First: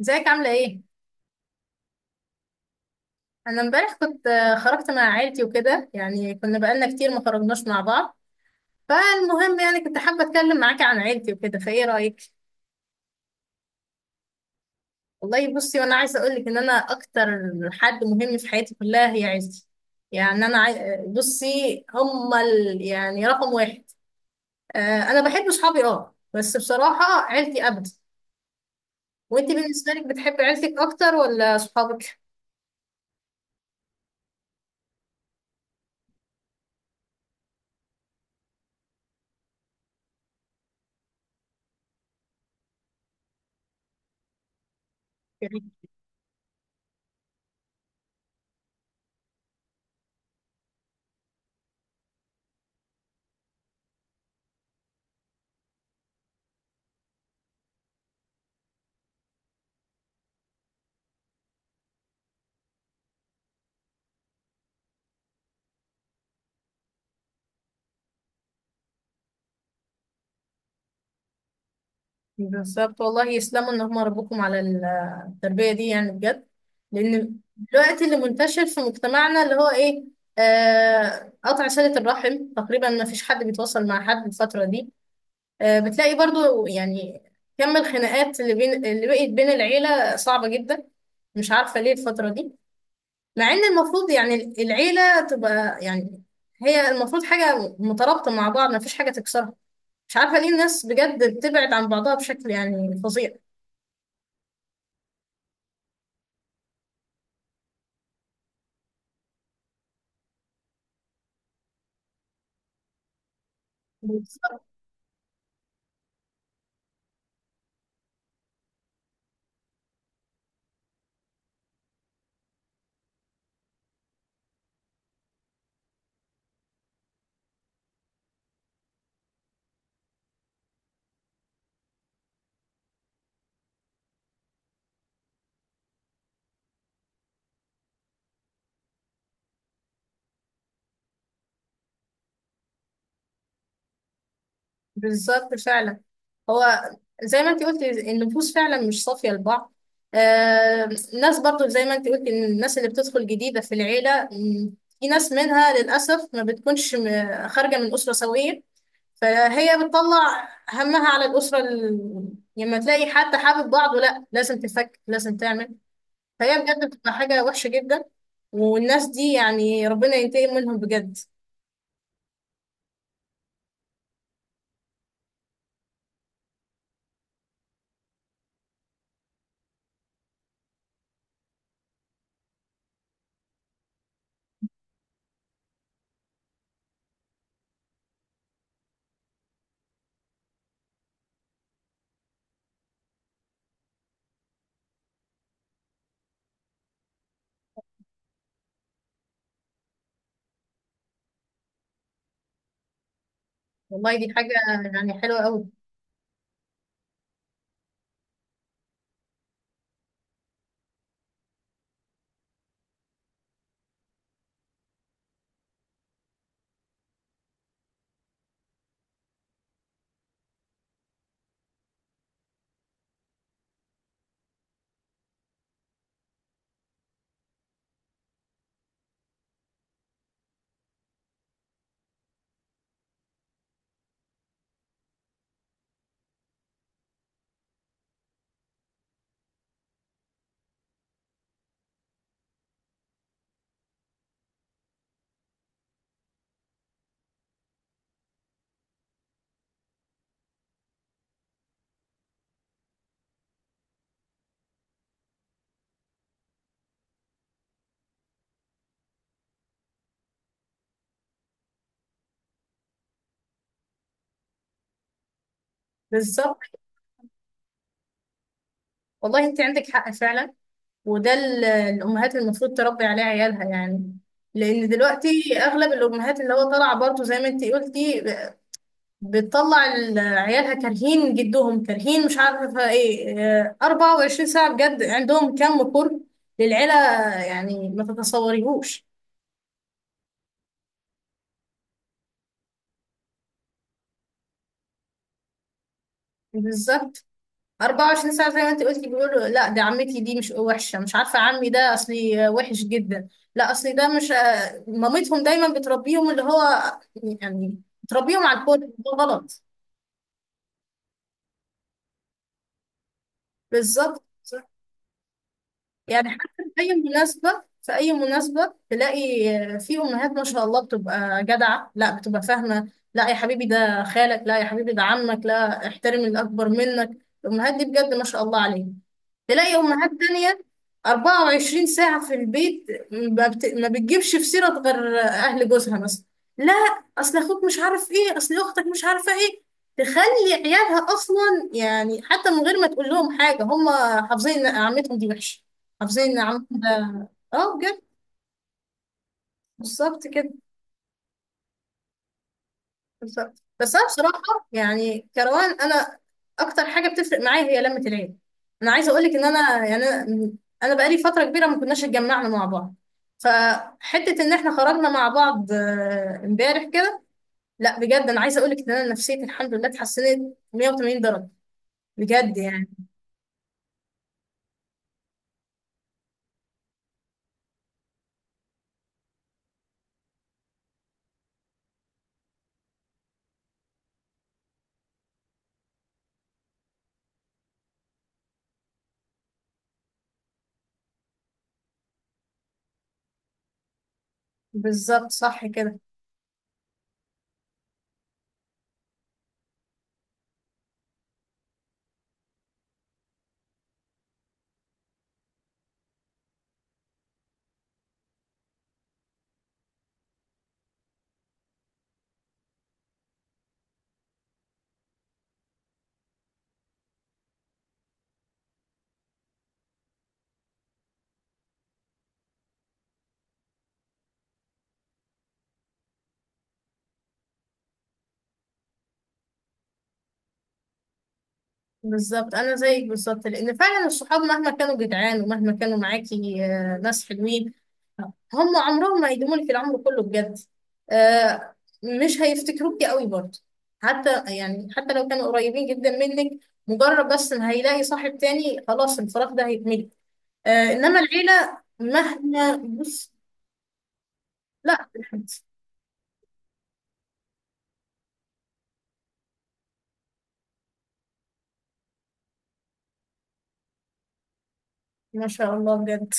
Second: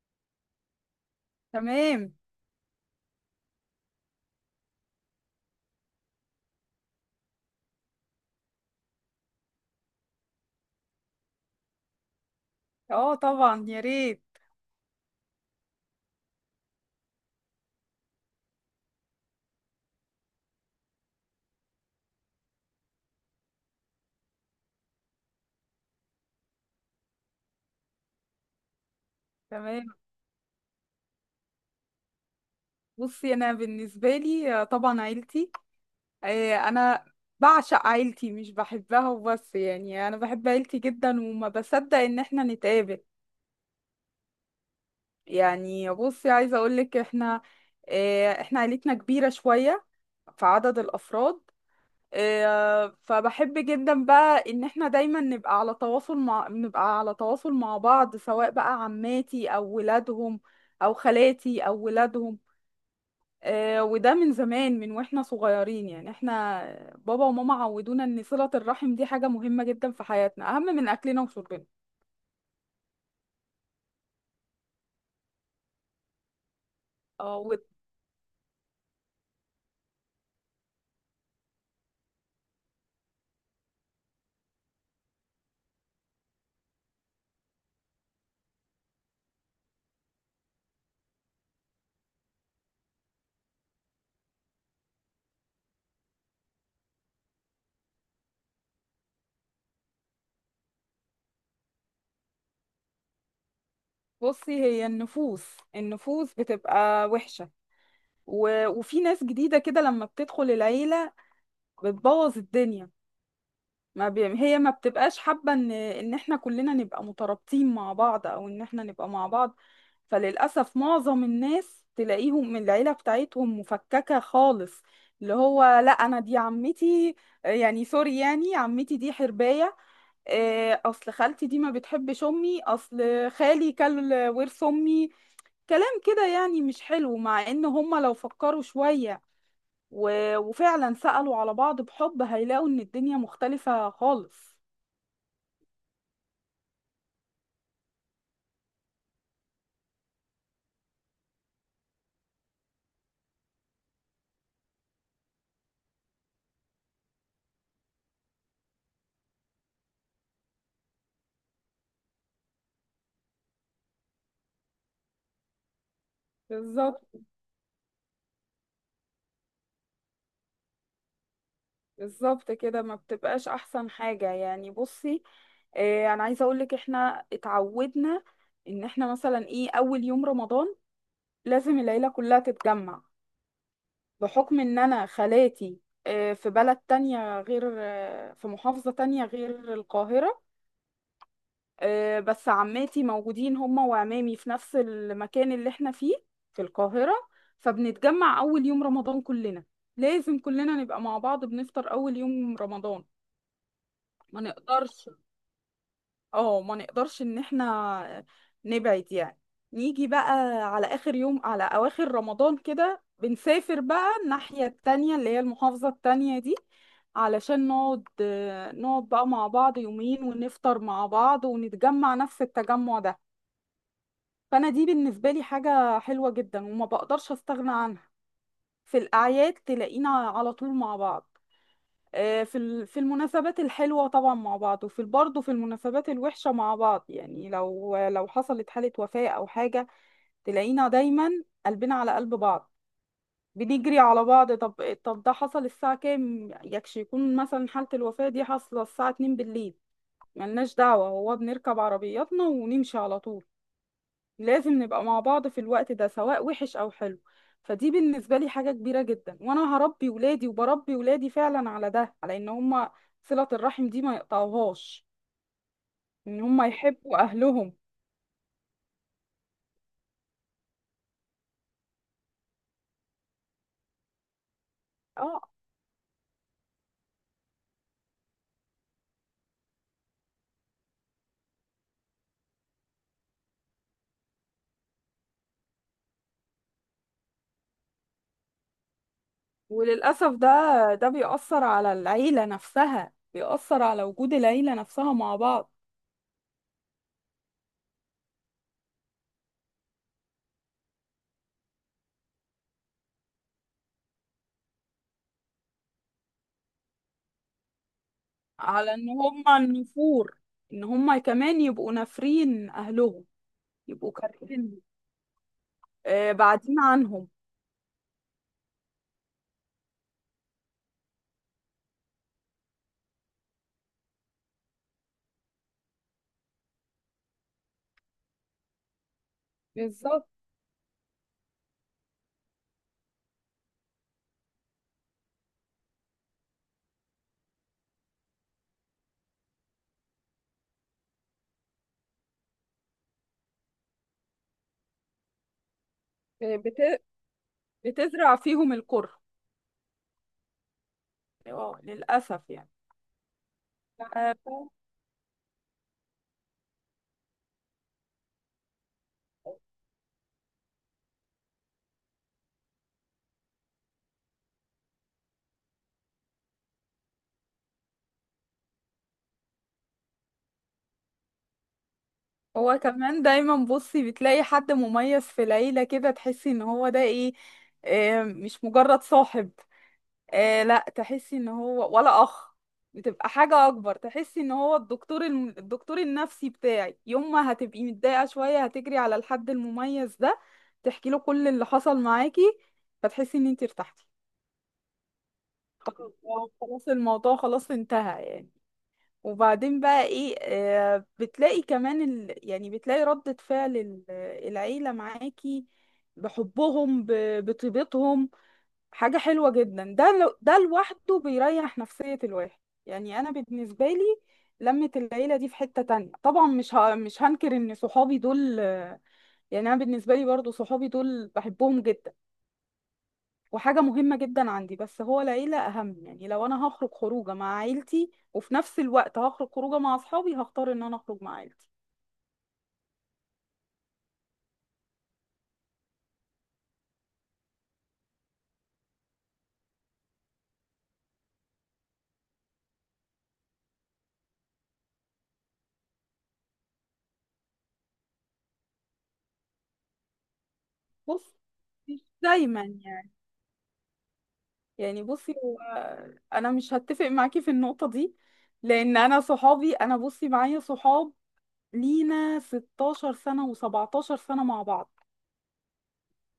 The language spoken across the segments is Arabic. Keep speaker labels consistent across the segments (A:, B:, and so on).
A: ازيك عاملة ايه؟
B: تمام.
A: أنا امبارح كنت خرجت مع عيلتي وكده، يعني كنا بقالنا كتير ما خرجناش مع بعض. فالمهم يعني كنت حابة أتكلم معاكي عن عيلتي وكده، فايه رأيك؟
B: اه، طبعا يا ريت.
A: والله بصي، وأنا عايزة أقولك إن أنا أكتر حد مهم في حياتي كلها هي عيلتي. يعني أنا عاي... آه، بصي، هما يعني رقم واحد. أنا بحب صحابي، اه، بس بصراحة عيلتي أبدا. وأنت بالنسبة
B: تمام.
A: لك بتحبي عيلتك أكتر ولا صحابك؟
B: بصي، انا بالنسبه لي، طبعا عيلتي. انا بعشق عيلتي مش بحبها وبس، يعني انا بحب عيلتي جدا وما بصدق ان احنا نتقابل. يعني بصي، عايزه اقول لك احنا احنا عيلتنا كبيره شويه في عدد الافراد. فبحب جدا بقى ان احنا دايما نبقى على تواصل مع بعض، سواء بقى عماتي او ولادهم او خالاتي او ولادهم. وده من زمان، من واحنا صغيرين، يعني احنا بابا وماما عودونا ان صلة الرحم دي حاجة مهمة جدا في حياتنا، اهم من اكلنا وشربنا.
A: بالظبط، والله يسلموا ان هم ربوكم على التربيه دي، يعني بجد. لان
B: اه.
A: دلوقتي اللي منتشر في مجتمعنا اللي هو ايه، قطع صله الرحم. تقريبا ما فيش حد بيتواصل مع حد الفتره دي. بتلاقي برضو يعني كم الخناقات اللي بين، اللي بقت بين العيله، صعبه جدا. مش عارفه ليه الفتره دي، مع ان المفروض يعني العيله تبقى، يعني هي المفروض حاجه مترابطه مع بعض، ما فيش حاجه تكسرها. مش عارفه ليه الناس بجد بتبعد عن بعضها بشكل يعني فظيع.
B: وبصي، هي النفوس بتبقى وحشة. وفي ناس جديدة كده لما بتدخل العيلة بتبوظ الدنيا. ما بي... هي
A: بالظبط،
B: ما بتبقاش حابة ان احنا كلنا نبقى مترابطين مع بعض، او ان احنا نبقى مع بعض. فللأسف معظم الناس تلاقيهم من العيلة بتاعتهم مفككة خالص. اللي هو، لا انا دي عمتي، يعني سوري، يعني عمتي دي حرباية. اصل خالتي دي ما بتحبش امي، اصل خالي كل ورث امي. كلام كده يعني مش حلو، مع ان هما لو فكروا شوية وفعلا سألوا على بعض بحب، هيلاقوا ان الدنيا مختلفة خالص.
A: بالظبط فعلا. هو زي ما انت قلت، النفوس فعلا مش صافية لبعض. آه ناس برضو زي ما انت قلت ان الناس اللي بتدخل جديدة في العيلة، في ناس منها للأسف ما بتكونش خارجة من أسرة سوية، فهي بتطلع همها على الأسرة يعني لما تلاقي حد حابب بعضه، لا لازم تفك، لازم تعمل. فهي بجد
B: بالظبط.
A: بتبقى حاجة وحشة جدا. والناس دي يعني ربنا ينتقم منهم بجد.
B: بالظبط كده، ما بتبقاش احسن حاجة. يعني بصي، انا عايزة اقولك احنا اتعودنا ان احنا مثلا ايه، اول يوم رمضان لازم العيلة كلها تتجمع. بحكم ان انا خالاتي في بلد تانية، غير في محافظة تانية غير القاهرة. بس عماتي موجودين هما وعمامي في نفس المكان اللي احنا فيه في القاهرة. فبنتجمع اول يوم رمضان كلنا، لازم كلنا نبقى مع بعض، بنفطر اول يوم رمضان،
A: والله دي
B: ما
A: حاجة
B: نقدرش.
A: يعني حلوة قوي.
B: اه، ما نقدرش ان احنا نبعد يعني. نيجي بقى على اخر يوم، على اواخر رمضان كده بنسافر بقى الناحية التانية اللي هي المحافظة التانية دي، علشان نقعد، نقعد بقى مع بعض يومين ونفطر مع بعض، ونتجمع نفس التجمع ده. فانا دي بالنسبة لي حاجة حلوة جدا وما بقدرش استغنى عنها. في الاعياد تلاقينا على طول مع بعض، في ال- في المناسبات الحلوة طبعا مع بعض، وفي برضه في المناسبات الوحشة مع بعض، يعني لو حصلت حالة وفاة أو حاجة تلاقينا دايما قلبنا على قلب بعض، بنجري على بعض. طب ده حصل الساعة كام؟ يكون مثلا حالة الوفاة دي حاصلة الساعة 2 بالليل، ملناش دعوة، هو بنركب عربياتنا ونمشي على طول. لازم نبقى مع بعض في الوقت ده سواء وحش أو حلو. فدي بالنسبة لي حاجة كبيرة جدا، وأنا هربي ولادي وبربي ولادي فعلا على ده، على إن هما صلة الرحم دي ما يقطعوهاش، إن
A: بالظبط،
B: هما يحبوا أهلهم.
A: والله انت عندك حق فعلا. وده الامهات المفروض تربي عليه عيالها، يعني لان
B: اه.
A: دلوقتي اغلب الامهات اللي هو طالعه برضو زي ما انت قلتي، بتطلع عيالها كارهين جدهم، كارهين، مش عارفه ايه. اه، 24 ساعه بجد عندهم كم قرب للعيله، يعني ما تتصوريهوش.
B: وللأسف ده، بيأثر على العيلة نفسها، بيأثر على وجود العيلة نفسها مع بعض.
A: بالظبط، 24 ساعة زي ما انت قلتي بيقولوا: لا ده عمتي دي مش وحشة، مش عارفة عمي ده اصلي وحش جدا، لا اصلي ده مش، مامتهم دايما بتربيهم اللي هو، يعني بتربيهم على الكل
B: على إن
A: ده
B: هما
A: غلط.
B: النفور، إن هما كمان يبقوا نافرين أهلهم، يبقوا
A: بالظبط.
B: كارهين،
A: يعني حتى
B: بعدين
A: في اي
B: عنهم.
A: مناسبة، في اي مناسبة تلاقي، في امهات ما شاء الله بتبقى جدعة، لا بتبقى فاهمة: لا يا حبيبي ده خالك، لا يا حبيبي ده عمك، لا احترم الاكبر منك. الامهات دي بجد ما شاء الله عليهم. تلاقي امهات
B: بالظبط.
A: تانية 24 ساعة في البيت، ما بتجيبش في سيرة غير اهل جوزها مثلا. لا اصل اخوك مش عارف ايه، اصل اختك مش عارفة ايه. تخلي عيالها اصلا، يعني حتى من غير ما تقول لهم حاجة، هم حافظين ان عمتهم دي وحشة، حافظين ان عمتهم ده.
B: بت-
A: اه، بجد.
B: بتزرع فيهم الكره.
A: بالظبط كده.
B: اه، للأسف يعني.
A: بالظبط، بس انا
B: آه،
A: بصراحه يعني كروان. انا اكتر حاجه بتفرق معايا هي لمه العيله. انا عايزه اقول لك ان انا، يعني انا، أنا بقالي فتره كبيره ما كناش اتجمعنا مع بعض، فحته ان احنا خرجنا مع بعض امبارح كده، لا بجد انا عايزه اقول لك ان انا نفسيتي الحمد لله اتحسنت 180 درجه، بجد
B: هو
A: يعني.
B: كمان دايما بصي بتلاقي حد مميز في العيلة كده، تحسي ان هو ده ايه، مش مجرد صاحب، لا تحسي ان هو ولا اخ، بتبقى حاجة اكبر. تحسي ان هو الدكتور الدكتور النفسي بتاعي، يوم ما هتبقي متضايقة شوية هتجري على الحد المميز ده، تحكي له كل اللي حصل معاكي، فتحسي ان انتي ارتحتي،
A: بالظبط، صح كده.
B: خلاص. خلاص الموضوع خلاص انتهى يعني. وبعدين بقى ايه، بتلاقي كمان يعني بتلاقي ردة فعل العيلة معاكي، بحبهم بطيبتهم، حاجة حلوة جدا. ده لوحده بيريح نفسية الواحد. يعني انا بالنسبة لي، لمة العيلة دي في حتة تانية طبعا. مش هنكر ان صحابي دول، يعني انا بالنسبة لي برضو صحابي دول بحبهم جدا، وحاجة مهمة جدا عندي، بس هو العيلة أهم. يعني لو أنا هخرج خروجة مع عيلتي وفي نفس الوقت هخرج خروجة مع أصحابي، هختار إن أنا أخرج مع عيلتي.
A: بالظبط، انا زيك بالظبط، لان فعلا الصحاب مهما كانوا جدعان ومهما كانوا معاكي ناس حلوين، هم عمرهم ما هيدوموا لي في العمر كله بجد. آه مش هيفتكروكي قوي برضه، حتى يعني حتى لو كانوا قريبين جدا منك، مجرد بس ان هيلاقي صاحب تاني خلاص الفراغ ده هيتملي. انما
B: بص،
A: العيلة
B: مش دايما
A: مهما
B: يعني،
A: بص.
B: يعني
A: لا،
B: بصي
A: بالحمد
B: هو، أنا مش هتفق معاكي في النقطة دي، لأن أنا صحابي، أنا بصي معايا صحاب لينا 16 سنة و17 سنة مع بعض.
A: ما شاء الله بجد.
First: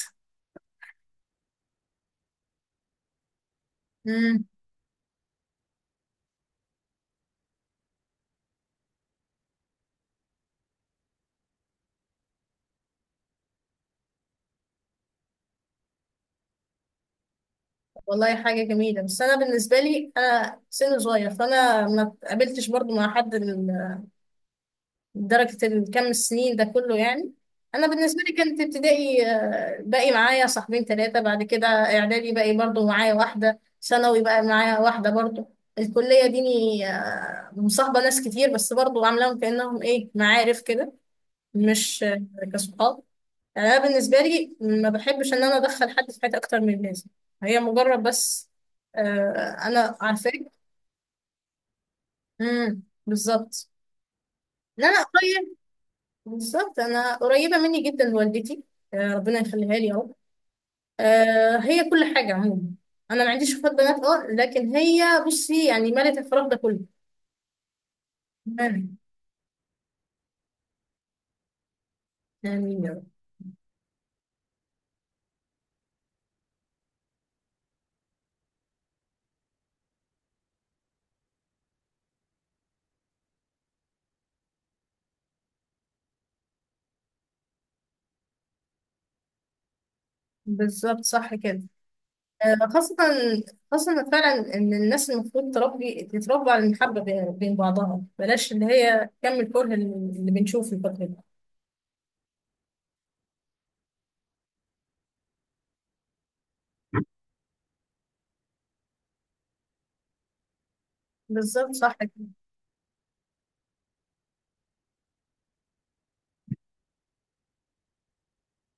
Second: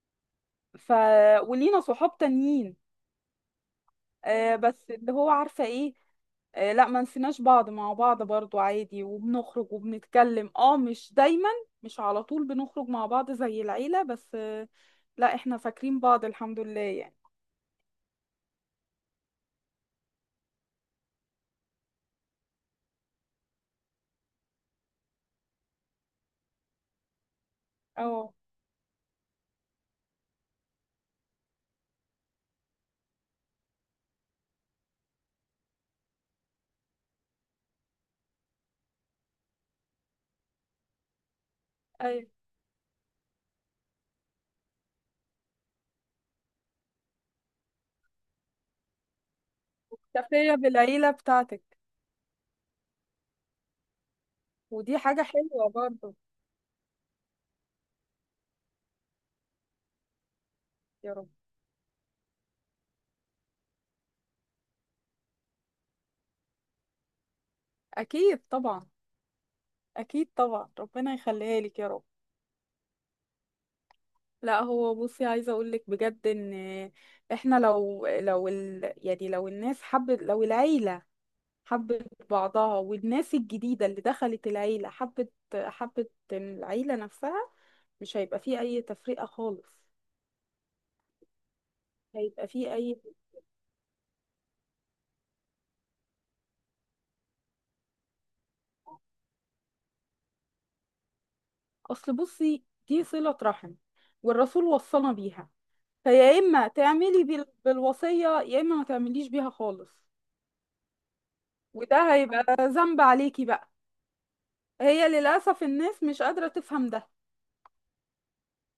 B: ف، ولينا صحاب تانيين،
A: امم.
B: آه، بس اللي هو عارفة ايه، آه لا ما نسيناش بعض، مع بعض برضو عادي وبنخرج وبنتكلم. اه، مش دايما، مش على طول بنخرج مع بعض زي العيلة، بس آه، لا احنا فاكرين بعض الحمد لله يعني.
A: والله حاجة جميلة، بس انا بالنسبة لي انا سن صغير، فانا ما اتقابلتش برضه مع حد درجة الكم السنين ده كله، يعني أنا بالنسبة لي
B: اه.
A: كانت ابتدائي باقي معايا صاحبين ثلاثة، بعد كده إعدادي باقي برضو معايا واحدة، ثانوي بقى معايا واحدة برضو، الكلية ديني مصاحبة ناس كتير بس برضو عاملاهم كأنهم إيه، معارف كده، مش
B: ايوه.
A: كصحاب. يعني أنا بالنسبة لي ما بحبش إن أنا أدخل حد في حياتي أكتر من لازم. هي مجرد بس أنا عارفاك.
B: تفرية بالعيلة بتاعتك،
A: امم، بالظبط. لا،
B: ودي
A: لا،
B: حاجة حلوة برضو.
A: بالظبط انا قريبه مني جدا والدتي. ربنا يخليها لي يا رب.
B: يا رب.
A: هي كل حاجه عموما. انا ما عنديش اخوات بنات، اه، لكن هي بصي يعني مالت الفراغ ده كله.
B: اكيد طبعا.
A: امين.
B: اكيد طبعا، ربنا يخليها لك يا رب.
A: آمين يا رب.
B: لا هو بصي، عايزة اقولك بجد ان احنا لو يعني لو الناس حبت، لو العيلة حبت بعضها، والناس الجديدة اللي دخلت العيلة حبت العيلة نفسها، مش هيبقى فيه أي تفرقة خالص،
A: بالظبط، صح كده.
B: هيبقى فيه
A: خاصه،
B: أي.
A: خاصه فعلا ان الناس المفروض تربي، تتربى على المحبه بين بعضها، بلاش اللي هي كم الكره اللي بنشوفه الفتره دي.
B: أصل بصي دي صلة رحم، والرسول وصانا بيها. فيا إما تعملي بالوصية، يا إما ما تعمليش بيها خالص.
A: بالظبط، صح كده.
B: وده هيبقى ذنب عليكي بقى. هي للأسف الناس مش قادرة تفهم ده.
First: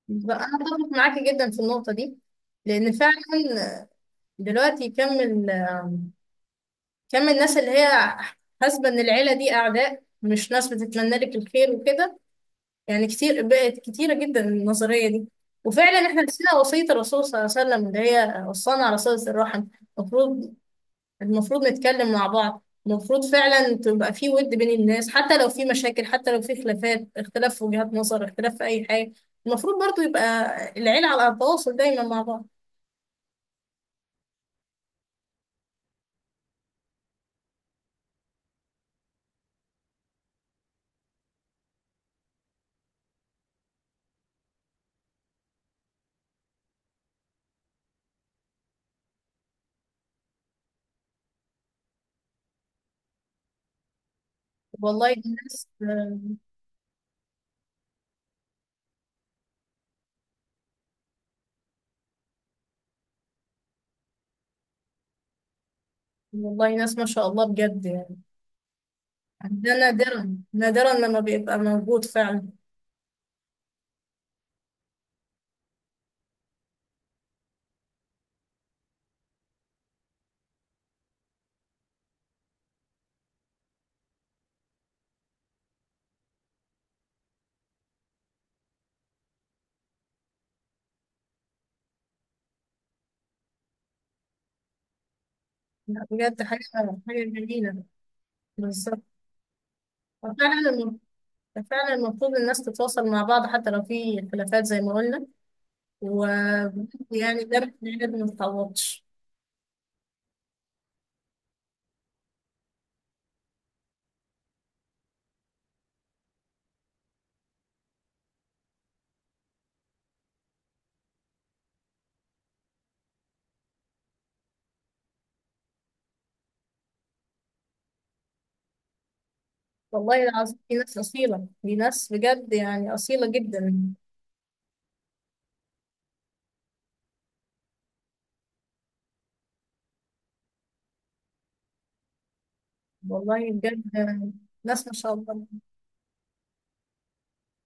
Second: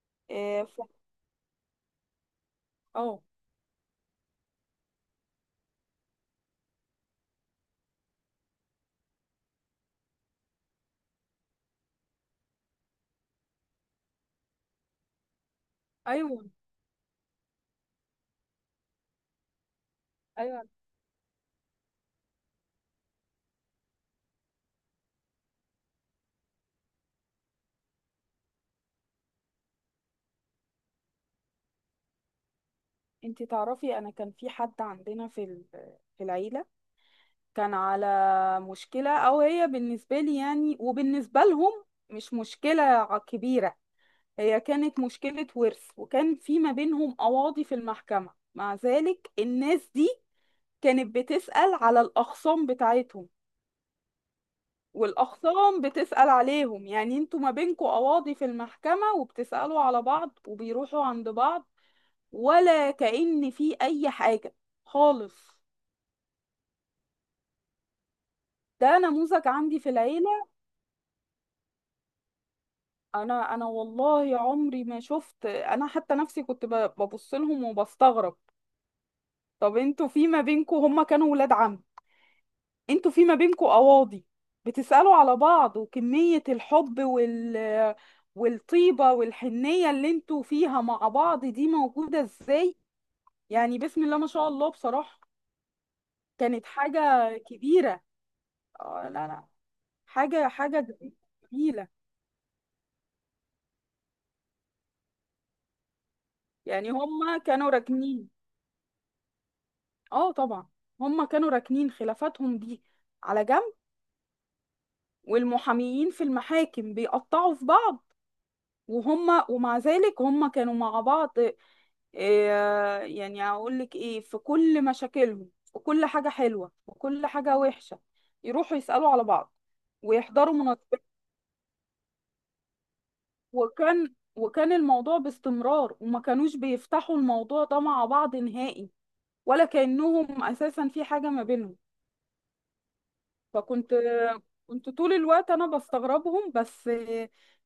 A: بالظبط. انا
B: إيه، ف-
A: اتفق معاكي جدا في النقطه دي، لان
B: اه.
A: فعلا دلوقتي كم كم من الناس اللي هي حاسبة إن العيلة دي أعداء، مش ناس بتتمنى لك الخير وكده. يعني كتير، بقت كتيرة جدا النظرية دي. وفعلا احنا
B: أيوه.
A: نسينا وصية الرسول صلى الله عليه وسلم اللي هي وصانا على صلة الرحم. المفروض
B: أيوه،
A: المفروض نتكلم مع بعض، المفروض فعلا تبقى في ود بين الناس، حتى لو في مشاكل، حتى لو في خلافات، اختلاف في وجهات نظر، اختلاف في أي حاجة، المفروض برضو يبقى العيلة على تواصل دايما مع بعض.
B: انتي تعرفي أنا كان في حد عندنا في العيلة، كان على مشكلة، أو هي بالنسبة لي يعني وبالنسبة لهم مش مشكلة كبيرة. هي كانت مشكلة ورث، وكان في ما بينهم قواضي في المحكمة. مع ذلك الناس دي كانت بتسأل على الأخصام بتاعتهم،
A: والله الناس
B: والأخصام بتسأل عليهم. يعني انتوا ما بينكوا قواضي في المحكمة وبتسألوا على بعض، وبيروحوا عند بعض، ولا كأن في أي حاجة خالص.
A: والله ناس ما شاء الله بجد يعني.
B: ده نموذج
A: ده
B: عندي في
A: نادرا،
B: العيلة.
A: نادرا لما بيبقى موجود فعلا.
B: انا والله عمري ما شفت، انا حتى نفسي كنت ببص لهم وبستغرب. طب انتوا في ما بينكم، هما كانوا ولاد عم، انتوا في ما بينكم قواضي بتسألوا على بعض؟ وكمية الحب وال، والطيبة والحنية اللي انتوا فيها مع بعض دي موجودة ازاي؟ يعني بسم الله ما شاء الله بصراحة.
A: لا بجد حاجة
B: كانت حاجة
A: حاجة جميلة.
B: كبيرة.
A: بالظبط.
B: آه، لا لا،
A: فعلا
B: حاجة جميلة.
A: المفروض الناس تتواصل مع بعض، حتى لو في خلافات زي ما قلنا، ويعني
B: يعني هما
A: ده
B: كانوا
A: بجد ما
B: راكنين.
A: يتعوضش.
B: اه طبعا، هما كانوا راكنين خلافاتهم دي على جنب، والمحاميين في المحاكم بيقطعوا في بعض، وهما، ومع ذلك هما كانوا مع بعض. يعني اقول لك ايه، في كل مشاكلهم، في كل حاجة حلوة وكل حاجة وحشة يروحوا يسألوا على بعض،
A: والله
B: ويحضروا
A: العظيم في ناس
B: مناسبات.
A: أصيلة، في ناس بجد يعني أصيلة جدا.
B: وكان الموضوع باستمرار، وما كانوش بيفتحوا الموضوع ده مع بعض نهائي، ولا كأنهم أساسا في حاجة ما بينهم.
A: والله بجد،
B: فكنت
A: ناس
B: كنت
A: ما
B: طول
A: شاء الله.
B: الوقت انا بستغربهم بس،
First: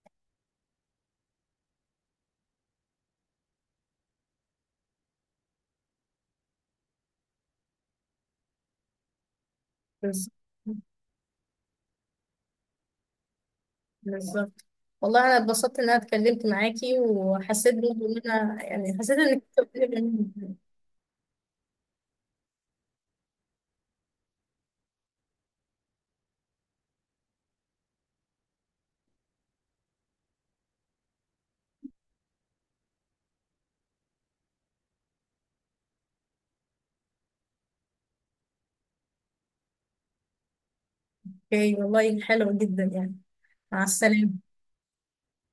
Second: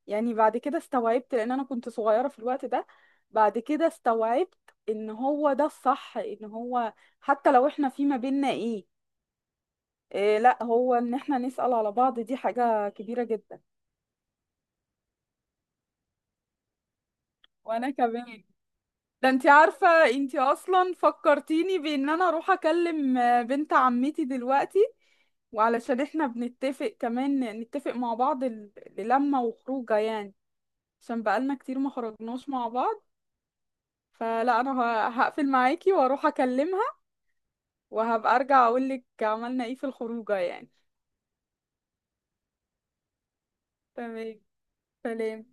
B: يعني بعد كده استوعبت لان انا كنت صغيرة في الوقت ده. بعد كده استوعبت ان هو ده الصح، ان هو حتى لو احنا في ما بيننا ايه،
A: بالظبط.
B: إيه، لا، هو ان احنا نسأل على بعض دي حاجة كبيرة جدا.
A: بالظبط، والله أنا اتبسطت إن أنا اتكلمت معاكي، وحسيت
B: وانا
A: برضه إن
B: كمان،
A: أنا يعني حسيت
B: ده
A: إنك،
B: انت عارفة انت اصلا فكرتيني بان انا اروح اكلم بنت عمتي دلوقتي، وعلشان احنا بنتفق كمان نتفق مع بعض للمة وخروجه يعني، عشان بقالنا كتير ما خرجناش مع بعض. فلا انا هقفل معاكي واروح اكلمها، وهبقى ارجع اقولك عملنا ايه في الخروجه يعني.
A: اوكي، والله حلو جدا يعني. مع
B: تمام،
A: السلامة.
B: سلام.